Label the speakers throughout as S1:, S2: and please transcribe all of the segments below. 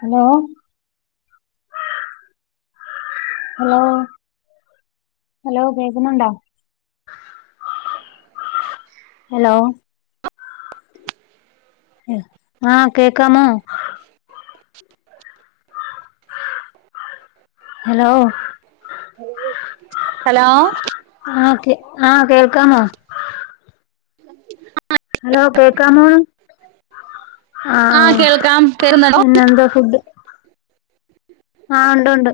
S1: Hello hello hello കേൾക്കുന്നുണ്ടോ hello ആ കേക്കാമോ ഹലോ
S2: ഹലോ
S1: ആ. ആ കേൾക്കാമോ ഹലോ കേക്കാമോ
S2: ആ
S1: ആഹ്
S2: കേൾക്കാം പരുന്നണോ
S1: ആ ഉണ്ട് ഉണ്ട്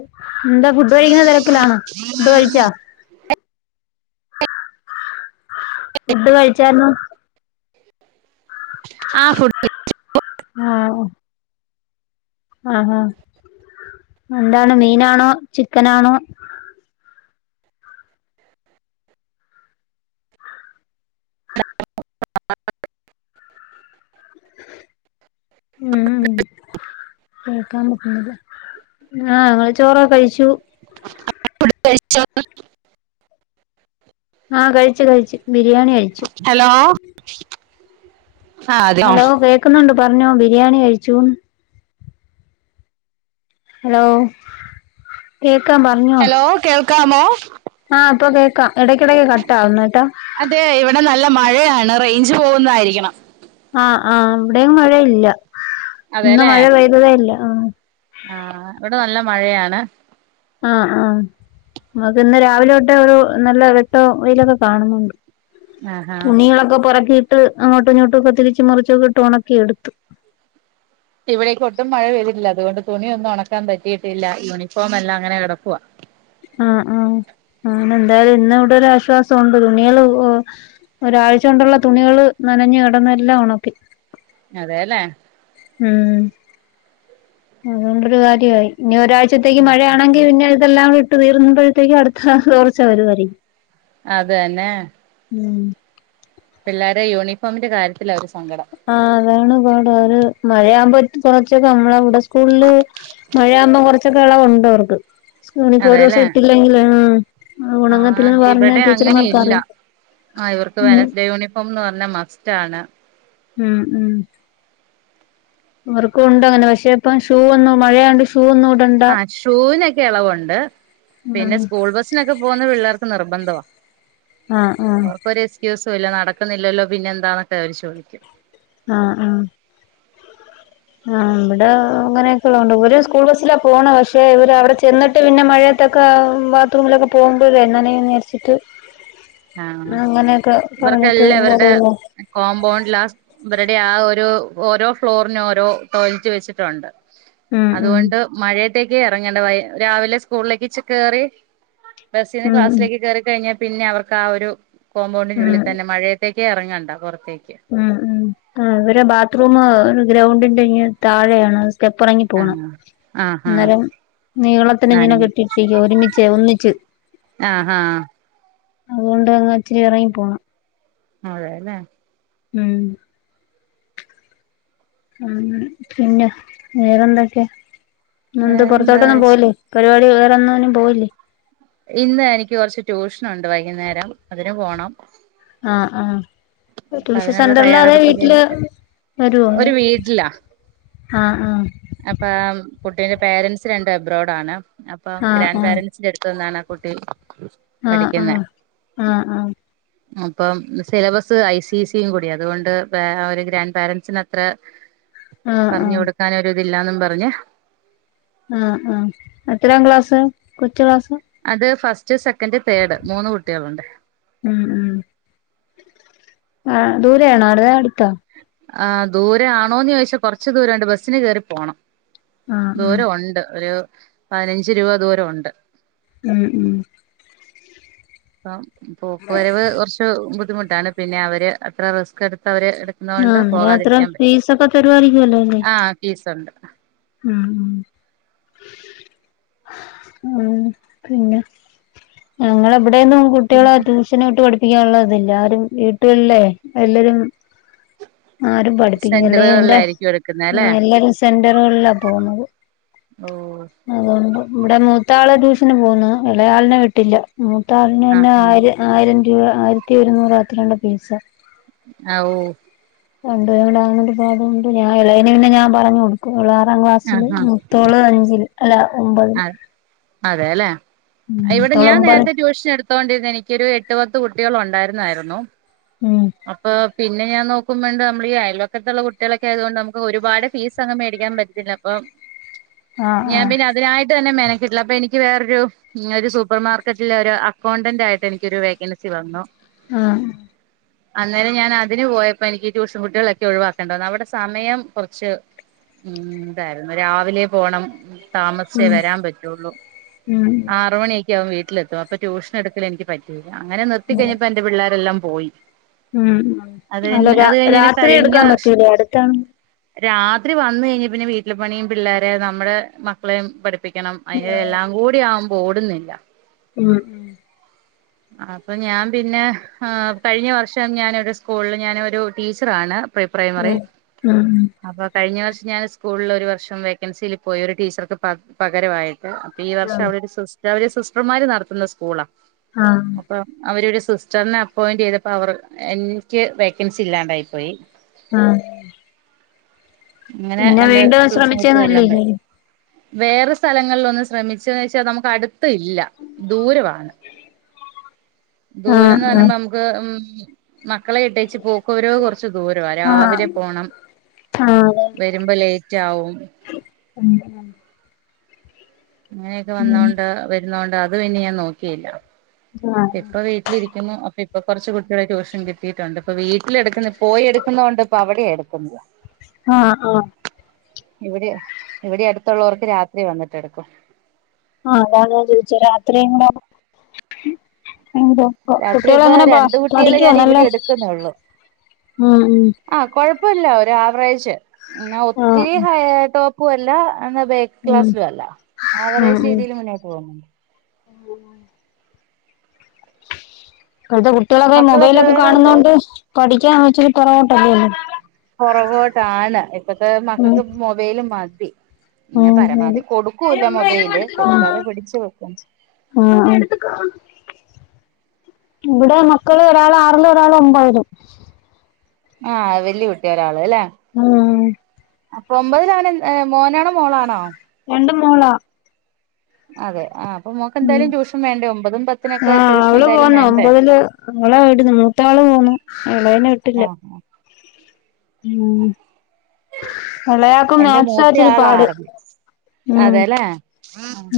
S1: എന്താ ഫുഡ് കഴിക്കുന്ന തിരക്കിലാണോ ഫുഡ് കഴിച്ചാ ഫുഡ് കഴിച്ചാരുന്നു
S2: ആ ഫുഡ് [unintelligible]
S1: ആ ആ. എന്താണ് മീനാണോ ചിക്കനാണോ
S2: [unintelligible]
S1: ഉം കേൾക്കാൻ പറ്റുന്നില്ല ആ ഞങ്ങ ചോറൊക്കെ കഴിച്ചു
S2: [unintelligible]
S1: ആ കഴിച്ചു കഴിച്ചു ബിരിയാണി കഴിച്ചു
S2: [unintelligible] അതെയോ
S1: ഹലോ കേക്കുന്നുണ്ട് പറഞ്ഞോ ബിരിയാണി കഴിച്ചു ഹലോ കേ കേക്കാ പറഞ്ഞോ
S2: ഹലോ കേൾക്കാമോ
S1: ആഹ് ഇപ്പൊ കേക്കാം ഇടക്കിടക്ക് കട്ടാവിന്ട്ട
S2: ആണ് റേഞ്ച് പോകുന്നതായിരിക്കണം
S1: ആ ആ അവിടെും മഴയില്ല ഇന്ന് മഴ പെയ്തതേല്ല ആ
S2: ആ ഇവിടെ നല്ല മഴയാണ്
S1: ആ ആ നമക്ക് ഇന്ന് രാവിലെ തൊട്ട് ഒരു നല്ല വട്ടോ വെയിലൊക്കെ കാണുന്നുണ്ട് തുണിങ്ങളൊക്കെ പൊറുകി ഇട്ട് അങ്ങോട്ടും ഇങ്ങോടട്ടും ഒക്കെ ഇട്ട് തിരിച്ച് മറിച്ചൊക്കെ ഇട്ട് ഉണക്കി എടുത്തു
S2: ഇവിടേക്കൊ ഒട്ടും മഴ പെയ്തിട്ടില്ല അതുകൊണ്ട് തുണിയൊന്നും ഉണക്കാൻ പറ്റിയിട്ടില്ല യൂണിഫോം എല്ലാം അങ്ങനെ കിടക്കുവാ
S1: ആ ആ അങ്ങനെ എന്തായാലും ഇന്ന് ഇവിടെ ഒരുരാശ്വാസം ഉണ്ട് തുണികള് ഒരാഴ്ച കൊണ്ടുള്ള തുണികള് നനഞ്ഞു കിടന്നെല്ലാം ഉണക്കി
S2: അതെല്ലേ
S1: അധോണ്ടരുകര്യായി ഇനി ഒരാഴ്ചത്തേക്ക് മഴയാ ആണെങ്കിൽ പിന്നെ ഏദെല്ലാം വിട്ട് ഇട്ട് തിരുമ്പോയേക്കും അടുത്ത തോർച്ച വരുവായിരിക്കും
S2: അത തന്നെ
S1: ഉം
S2: പിള്ളോരെ യൂണിഫോമിന്റെ കാര്യത്തിലാ അവർ
S1: ആ അതാണ് പ്ട മഴയാവുമ്പോൾ കുറച്ചക്കെ നമ്മളെ അവിടെ സ്കൂളൽ മഴആവുമ്പോൾ കുറച്ച് പച്ചക്കള ഉണ്ട് അവർക്ക് യൂണിഫോം ഒരു ദിവസം ഇട്ടില്ലെങ്കിലേ ആ
S2: ആഹ ഇവിടെ അങ്ങനെയില്ല
S1: അറിയും
S2: ആ ഇവർക്ക്
S1: ഉം
S2: വെനസ്‌ഡേ യൂണിഫോംന്ന് പറഞ്ഞ മസ്റ്റ് ആണ്
S1: ഉം ഉം അവർക്കും ഉണ്ട്ങ്ങനെ പക്ഷെ ഇപ്പം ഷൂ ഒന്നു മഴയണ്ട്
S2: ആ ഷൂവിനൊക്കെ ഇളവുണ്ട് പിന്നെ
S1: ആഹ്
S2: സ്കൂൾ ബസ്സിനൊക്കെ പോകുന്നത് പിള്ളേർക്ക് നിർബന്ധവാ
S1: ആഹ് ആഹ്
S2: അവർക്കൊരു സ്ക്യസ് ഇല്ല നടക്കുന്നില്ലല്ലോ പിന്നെ എന്താന്നൊക്കെ അവര് ചോദിക്കും
S1: ആ ആ അ ഇവിടെ അങ്ങനെയൊക്കെള്ളണ്ട് ഇവർ സ്കൂൾ ബസ്സിലാ പോണ പക്ഷെ ഇവർ അവിടെ ചെന്നിട്ട് പിന്നെ മഴയത്തൊക്കെ ബാത്റൂമിലൊക്കെ പോകുമ്പോ യെങ്ങനെച്ചിട്ട്
S2: ആ
S1: പറഞ്ഞിട്ട്
S2: ഇവർക്കെല്ലാം ഇവരുടെ
S1: പോകുന്നു.
S2: കോമ്പൗണ്ട് ലാസ് ഇരുടെ ആ ഒരു ഓരോ ഫ്ലോറിന്ഓരോ ടോയ്ലറ്റ് വെച്ചിട്ടുണ്ട്
S1: ഉം ഉം
S2: അതുകൊണ്ട് മഴ ത്തേക്ക് ഇറങ്ങേണ്ട രാവിലെ സ്കൂളിലേക്ക്ച്ച് കേറി
S1: ഉം
S2: ബസ്സിന്ന്ക്ലാസിലേക്ക് കേയറി കഴിഞ്ഞാൽ പിന്നെ അവർ ആ ഒരു കോമ്പൗണ്ടിന്
S1: ഉം
S2: ഉുള്ളിൽ തന്നെ മഴയത്തേക്ക് [unintelligible] ഇറങ്ങേണ്ട
S1: ഉം ഉ ആ ഇവരെ ബാത്റൂം ഗ്രൗണ്ടിന്റെ ഇങ്ങ് താഴെയാണ് സെറ്റ്പ്പ്റങ്ങി പോണം അന്നേരം നീളത്തിന് ഇങ്ങനെ കെട്ടിട്ടിരിക്ക ഒരുമിച്ച്ഒന്നിച്ച് അതുകൊണ്ട് അങ്ങ ഇച്ചിരി ഇറങ്ങി പോണം
S2: അതെ അല്ലേ
S1: ഉം പിന്നെ വേറെന്തൊക്കെ നന്ത് പുറത്തോട്ടൊ ഒന്നും പോവില്ലേ പരിപാടി ന്നും പോയില്ലേ
S2: ഇന്ന് എനിക്ക് കൊറച്ച് ട്യൂഷനുണ്ട് വൈകുന്നേരം അതിന് പോണം
S1: ങാ ങാ ട്യൂഷൻ സെന്ററിലാതെ വീട്ടില് വരുവോ
S2: ഒരു
S1: ങാ ങാ
S2: അപ്പംകുട്ടീന്റെ പോരൻറ്സ് രണ്ടും എബ്രോഡ ആണോ അപ്പം ഗ്രാൻ് പാരൻറ്സിന്റെ അടുത്ത് നിന്നാണോ കുട്ടി
S1: അ ആ അ ആഹ്
S2: അപ്പം സിലബസ് ഐ സി സിയും കൂടിയാ അതുകൊണ്ട് ഒരു ഗ്രാൻഡ് പാരൻസിന് അത്ര
S1: ആ
S2: പറഞ്ഞു കൊടുക്കാനായി നില്ലാന്നും പറഞ്ഞ്
S1: ആ ആഎത്രാം ക്ലാസ് കൊച്ചു ക്ലാസ്
S2: അത് ഫസ് റ്റ്, സെക്കൻഡ്, തേർഡ് മൂന്ന് കുട്ടിളു ണ്ട്.
S1: ഉം ഉ ആ ദൂരെ ആണോ [unintelligible] അട് ത്ത
S2: ആ ദൂര ആണോന്നോയിച്ചാൽ കൊറച്ച് ദൂരണ്ട് ബസ്സിന് കേറി പോണം.
S1: ആ ആ
S2: ദൂര ഉണ്ട് ഒരു പയിനഞ്ച് രൂപ ദൂരം ഉണ്ട്
S1: ഉം ഉം
S2: ആ പോക്ക് വരവ് കൊർച് ബുദ്ധിമു അതാണ് പിന്നെ അവര് അത്ര റിസ്ക് എട് ഇപ്പോ അവര്
S1: ആ
S2: എടുക്കുന്നോണ്ട്
S1: അന്നേരം അത്ര
S2: പോകാതിരിക്കാൻ പറ്റും
S1: ഫീസൊക്കെ തരുവായിരിക്കുവല്ലോ അല്ലേ
S2: ആ ഫീസൊണ്ട്.
S1: ഉം ഉം പിന്നെ ഞങ്ങളെ ഇവിടെ എന്നും കുട്ടിളെ ട്യൂഷന് വിട്ട് പഠി ഈ ഒള്ളതെല്ലാരും വീട്ടിള്ളെ എല്ലരും ആരും പഠിപ്പിക്കുന്നില്ല. എന്റെ എല്ലരും സെ [unintelligible] പോന്നത്
S2: ഓ
S1: ഇവിടെ മൂത്താള് ട്യൂഷന് പോകുന്നു എളേയാളിനെ വിട്ടില്ല ഉം. [unintelligible] ആയിരു ആയിരം ഒരു ആയിരത്തിഒരുന്നൂറ് അത്രയുണ്ട് ഫീസ്
S2: ആ ഓഹ്
S1: രണ്ട് പേരും കൂടെ ആയോണ്ട് അതുകൊണ്ട് ഞാൻ ഇളയവന് ഞാൻ പിന്നെ പറഞ്ഞു കൊടുക്കും. ഓള് ആറാം ക്ലാസ്സില് മുത്തോള് അഞ്ചില് അല്ല ഒമ്പതില്
S2: വേല
S1: ഉം
S2: ഇവിടെ
S1: മൂത്തോള്
S2: ഞാൻ
S1: ഒമ്പത്
S2: നേരത്തെ ട്യൂഷൻ എടു എടുത്തോണ്ടിരുനെനിക്കൊരു എട്ടു പത്ത് കുട്ടികളൊണ്ടാരുന്നാരുന്നു
S1: ഉം
S2: അപ്പൊ പിന്നെ ഞാൻ നോക്കുമ്പോഇണ്ട് നമ്മളീ അയൽവക്കതൊള്ള കുട്ടികളൊക്കായതുകൊണ്ട് നമുക്ക് ഒരുപാട് ഫീസങ്ങ് മേടിക്കാൻ പറ്റത്തില്ല അപ്പം
S1: ആ ആ
S2: ആയിട്ട് തന്നെ മെനകെട്ടില്ല അപ്പൊ എനിക്ക് വേറൊരു ഒരു സൂപ്പർമാർക്കറ്റിലൊരു അക്കൗണ്ടന്റ് ആയിട്ട് എനിക്കൊരു വേക്കൻസി വന്നു.
S1: ആ
S2: അന്നേരം ഞാനതിന് പോയപ്പ എനിക്ക് ടുഷൻ കുട്ടികളൊക്കെ ഒഴിവാക്കണ്ട വന്നു അവിടെ സമയം കൊറച് ഉം ഇതായിരുന്നു രാവിലെ പോണം താമസ്ച്ചേ വരാൻ പറ്റുള്ളൂ
S1: ഉം
S2: ആറുമണി [unintelligible] വീട്ടിലെത്തും അപ്പൊ ടൂഷൻ എടുക്കൽ എനിക്ക് പറ്റോ അങ്ങനെ നിർത്തി കഴിഞ്ഞപൊ എന്റെ പിള്ളേരെല്ലാം പോയി
S1: ഉം ഉം അല്ലല്ല രാത്രി എടുക്കാൻ പറ്റൂലേ അടുത്താണ്
S2: രാത്രി വന്ന് കഴിഞ്ഞ് പിന്നെ വീട്ലെ പണിയും പിള്ളേരെ നമ്മടെ [unintelligible] പഠിപ്പിക്കണം അയിന്റെ എല്ലാം കൂടി ഓടുന്നില്ല
S1: മ്മ് മ്മ്
S2: അപ്പൊ ഞാൻ പിന്നെ ആഹ് കഴിഞ്ഞ വർഷം ഞാനൊരു സ്കൂളിൽ ഞാന് ഒരു ടീച്ചറാണ് പ്രീപ്രൈമറി
S1: ഉം ഉം
S2: അപ്പൊ കഴിഞ്ഞ വർഷം ഞാൻ സ്കൂളിൽ ഒരു വർഷം വേക്കൻസിയിൽ പോയി ഒരു ടീച്ചർക്ക് പകരം പകരമായിട്ട് അപ്പൊ ഈ വർഷം
S1: ഉം
S2: അവടെ ഒരു സിസ്റ്റ് റ് അവര് സിസ്റ്റർമാര് നടത്തുന്ന സ്കൂളാ
S1: ആഹ്
S2: അപ്പൊ അവര് ഒരു സിസ്റ്ററിനെ അപ്പോയിന്റ് ചെയ്തപ്പോ അവർ എനിക്ക് വേക്കൻസി ഇല്ലാണ്ടായി പോയി
S1: ആഹ് പിന്നെ വീണ്ടും ശ്രമിച്ചൊന്നൂലെ
S2: വേറെ സ്ഥലങ്ങളിൽ ഒന്നും ശ്രമിച്ചന്ന് വെച്ചാൽ നമുക്ക് അടു ത്തില്ല ദൂരമാണ് ദൂരംന്ന്
S1: ആഹ്
S2: പറയുമ്പോ
S1: ആഹ്
S2: നമുക്ക് മ്മ് മക്കളെ ഇട്ടെച്ച് പോ കുരോ കുറച്ച് ദൂരമാണ് രാവിലെ പോണം
S1: ആഹ് അതെ
S2: വരുമ്പോ ലേറ്റ് ആവും
S1: ഉം
S2: അങ്ങനെയൊക്കെ
S1: ഉം
S2: വന്നോണ്ട് വരുന്നോണ്ട് അത് അത് പിന്നെ ഞാൻ നോക്കിയില്ല
S1: ആഹ്
S2: ഇപ്പ വീട്ടില് ഇരിക്ക് രിക്കുന്നു അപ്പൊ ഇപ്പൊ കുറച്ച് കുട്ട് ട്യൂഷൻ കിട്ടിയിട്ടുണ്ട് ഇപ്പ വീട്ടിലെടുക്കുന്ന പോയി എടുക്കുന്നത് കൊണ്ട് ഇപ്പ അവിടെ [unintelligible]
S1: ആ ആ
S2: ഇവിടെ ഇവിടെ അടുത്തുള്ളവർക്ക് രാത്രി വന്നിട്ടെടുക്കും.
S1: ആഹ് അതാണ് ഞാൻ ചോദിച്ച രാത്രി എങ്ങനെ എന്ത പ്പം കുട്ടികള് എങ്ങനെ പ പഠിക്കുവോ നല്ലോം ഉം ഉം
S2: പ്പല്ല ഒരു ആവറേജ് എന്നാ
S1: ആഹ്
S2: ഒത്തിരി ഹയെട്ടോ പ്പുമല്ല എന്നാ ബേക്ക്
S1: ഉം
S2: ക്ലാസിലു അല്ല. ആ
S1: ഉം
S2: വറേജ്
S1: ഉം
S2: രീതിയിൽ മുന്നോട്ട് പോവു ന്നുണ്ട്.
S1: ഇപ്പഴത്തെ കുട്ടിളൊക്കെ മൊബൈലൊക്കെ കാണുന്നോണ്ട് പഠിക്കാൻ [unintelligible] പൊറവോട്ടല്ലേല്ലോ
S2: പുറകോട്ടാണ്. ഇപ്പത്തെ മക്കക്ക് മൊബൈല് മതി
S1: ആ ആ [inaudible] ആ ആ ഇവിടെ മക്കള് ഒരാൾ ആറില് ഒരാൾ ഒമ്പതിലും.
S2: ആ വെല്ല്യ കുട്ടി ഒരാള്
S1: ആ
S2: അപ്പൊ ഒമ്പതിലാണ് മോനാണോ മോളാണോ?
S1: രണ്ടും മോളാ
S2: അതെ ആ
S1: ഉം ആ അവള് പോന്നു ഒമ്പതില് അവളെ വിടുന്നു മൂത്ത ആള് പോന്നു എളേനെ വിട്ടില്ല. ഉം എളയാക്ക് മാത് സാ ഇച്ചിരി പാട് ഉം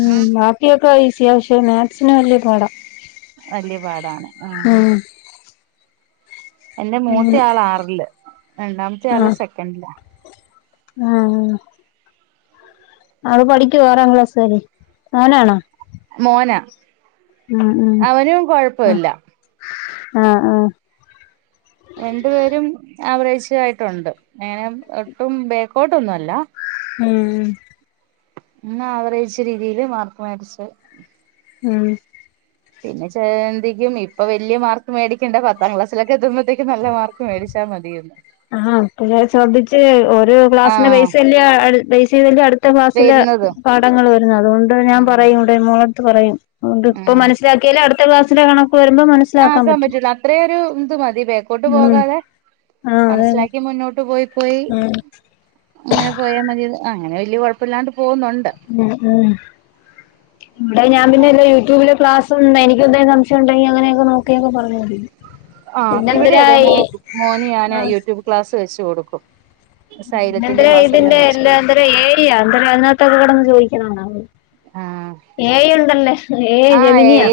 S1: ഉം ബാക്കിയൊക്കെ ഈസി അത്യാവശ്യം മാക്സിന് വലിയ പാടാ
S2: വലിയ പാടാണ് ആഹ്
S1: ഉം
S2: എന്റെ
S1: ഉം
S2: മൂത്ത ആൾ ആറില് രണ്ടാമത്തെ ആള് സെക്കൻഡിലാ
S1: ആഹ് ആഹ് അവള് പഠിക്കുവോ ആറാം ക്ലാസ്കാരി മോനാണോ?
S2: മോനാ
S1: ഉം ഉം
S2: അവനും
S1: ആഹ്
S2: കൊഴപ്പവില്ല
S1: ആഹ് ആഹ്
S2: ആവറേജ് ആയിട്ടുണ്ട് അങ്ങനെ ഒട്ടും ബേക്കോട്ടൊന്നുവല്ല
S1: ഉം ഉം
S2: എന്ന ആവറേജ് രീതിയില് മാർക്ക് മേടിച്ച്
S1: ഉം ഉം
S2: പിന്നെ ചെ ചിന്തിക്കും ഇപ്പം വലിയ മാർക്ക് മേടിക്കണ്ട പത്താം ക്ലാസ്സിലൊക്കെ എത്തുമ്പത്തേക്ക് നല്ല മാർക്ക് മേടിച്ചാൽ മതിയെന്നു.
S1: ആഹ് ഇപ്പഴേ ശ്രദ്ധിച്ച് ഒരു ക്ലാസ്സിന്റെ ബേസല്ലേ ബേസ് ചെയ്ത് അല്ലേ അടുത്ത ക്ലാസ്സില് പാഠങ്ങൾ വരുന്നെ അതുകൊണ്ട് ഞാൻ പറയും ഇടെ മോള ടുത്ത് പറയും അതുകൊണ്ട് ഇപ്പൊ മനസ്സിലാക്കിയാലേ അടു അടുത്ത ക്ലാസ്സിലെങ്ങാണം
S2: ആഹ് ആക്കാൻ പറ്റൂല അത്രയൊരു ഇത് മതി ബേക്ക് ലോട്ട്
S1: ഉം
S2: പോകാതെ
S1: ആഹ് അതെന്നെ
S2: മനസ്സിലാക്കി മുന്നോ ട്ട് പോയി പോയി
S1: ഉം
S2: അങ്ങനെ പോയാൽ മതി ആ അങ്ങനെ വലിയ കൊഴപ്പല്ലാണ്ട്
S1: ഉം ഉം ഇവിടെ അത് ഞാൻ പിന്നെ ലെ യൂടൂബ് ല് ക്ലാസ് ഉണ്ടെനിക്കെന്തേം സംശയണ്ടെങ്കി അങ്ങനെയെക്കെ നോക്കിയൊക്കെ അങ്ങ് പർഞ്ഞാതി
S2: ആഹ് ഇവിടെ അതെ മോ മോന് ഞാന് യൂടൂബ് ക്ലാസ് സ്സ് വെച്ച് കൊട്ക്കും
S1: പിന്നെന്തെരോ ഇതിന്റെ എല്ലാം എന്തരോ ഏരിയ എന്തരോ അതിനകത്തൊക്കെ കിടന്നു ചോദിക്കുന്ന കാണാം ഏ ഐ ഉണ്ടല്ലേ ഏയ് ജമിനിയാ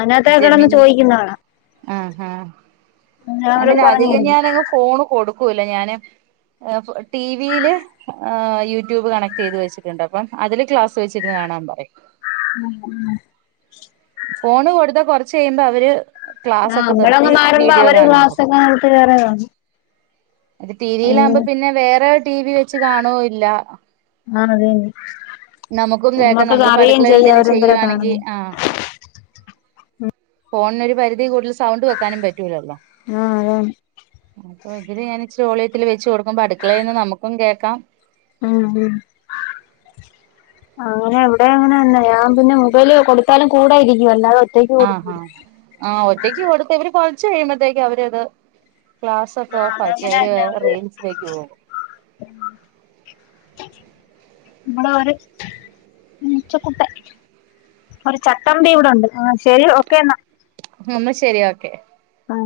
S1: അനാത്തൊക്കെ കിടന്ന് ചോദിക്കുന്ന കാണാം
S2: ആഹ് ഹാ
S1: അങ്ങനെ
S2: ഞാൻ
S1: അവരും
S2: പിന്നെ
S1: പറഞ്ഞു
S2: അധികം
S1: കൊടുക്കും
S2: ഞാനങ്ങ് ഫോണ് കൊടു ക്കൂല ഞാന് ഏ പൊ ടീവീല് ഏ യൂടൂബ് കണക്ടെയ്ത് വെച്ചിട്ട്ണ്ട് അപ്പം അതില് ക്ലാസ്സ് വെച്ചിര്ന്ന് കാണാൻ പറയും
S1: ഉം ഉം
S2: ഫോണ് കൊട്ത്താ കൊറച്ച് കയ്യ്മ്പാെ അവര്
S1: ആഹ് അമ്മളെ മ്മമാരൊന്നും അവര് ക്ലാസ്സൊക്കെ നിർത്തി വേറെ കാണും
S2: അത് ടീവിയിലാവുമ്പ
S1: ഉം
S2: പിന്നെ വേറെ ടീവി വെച്ച് കാണൂ ഇല്ലാ
S1: ആന്നല്ലേ
S2: നമുക്കും കേക്കാം നമ്മള്പ്പോ അട്ക്കളേലെന്തേലും
S1: അവരെന്തരാ
S2: ചെയ്യുവാണെങ്കി
S1: കാണുന്നെ
S2: ആഹ് ഫാേൺനൊരു പരിധി കൂട്തൽ സൗണ്ട് വെക്കാനും പ റ്റൂലല്ലോ
S1: ആഹ് അതാണ്
S2: അ ഇത് ല് ഞാന് ഇച്ചിരിവോളിയത്തില് വെച്ച് കൊട്ക്കുമ്പോ അട്ക്കളേന്ന് നമുക്കും കേക്കാം
S1: ഉം ഉം അങ്ങനെ ഇവ്ടെ അങ്ങനെ തന്നെ ഞാൻ പിന്നെ മുബൈല് കൊട്ത്താലും കൂടെയിരിക്കും അല്ലാതെ ഒ
S2: ആഹ് ആഹ് ആഹ് ഒറ്റയ്ക്ക് കൊട്ത്താ ഇവര് പ ച്ച് കഴിമ്പോത്തേക്കും അവരത് ക്ലാസ്സ്‌ ഒക്കെ
S1: ആഹ്
S2: ഓഫ് ആക്കി
S1: അതങ്ങനെ
S2: അവര്
S1: തന്നെ
S2: റീൽസി ലേക്ക് പോകും
S1: നമ്മടെ ഒരു പൂച്ചക്കുട്ടൻ ഒരു ചട്ടമ്പി ഇവിടൊണ്ട് ആ ശരി ഓക്കെ എന്നാ
S2: എന്നാ ശരി ഓക്കെ
S1: ആ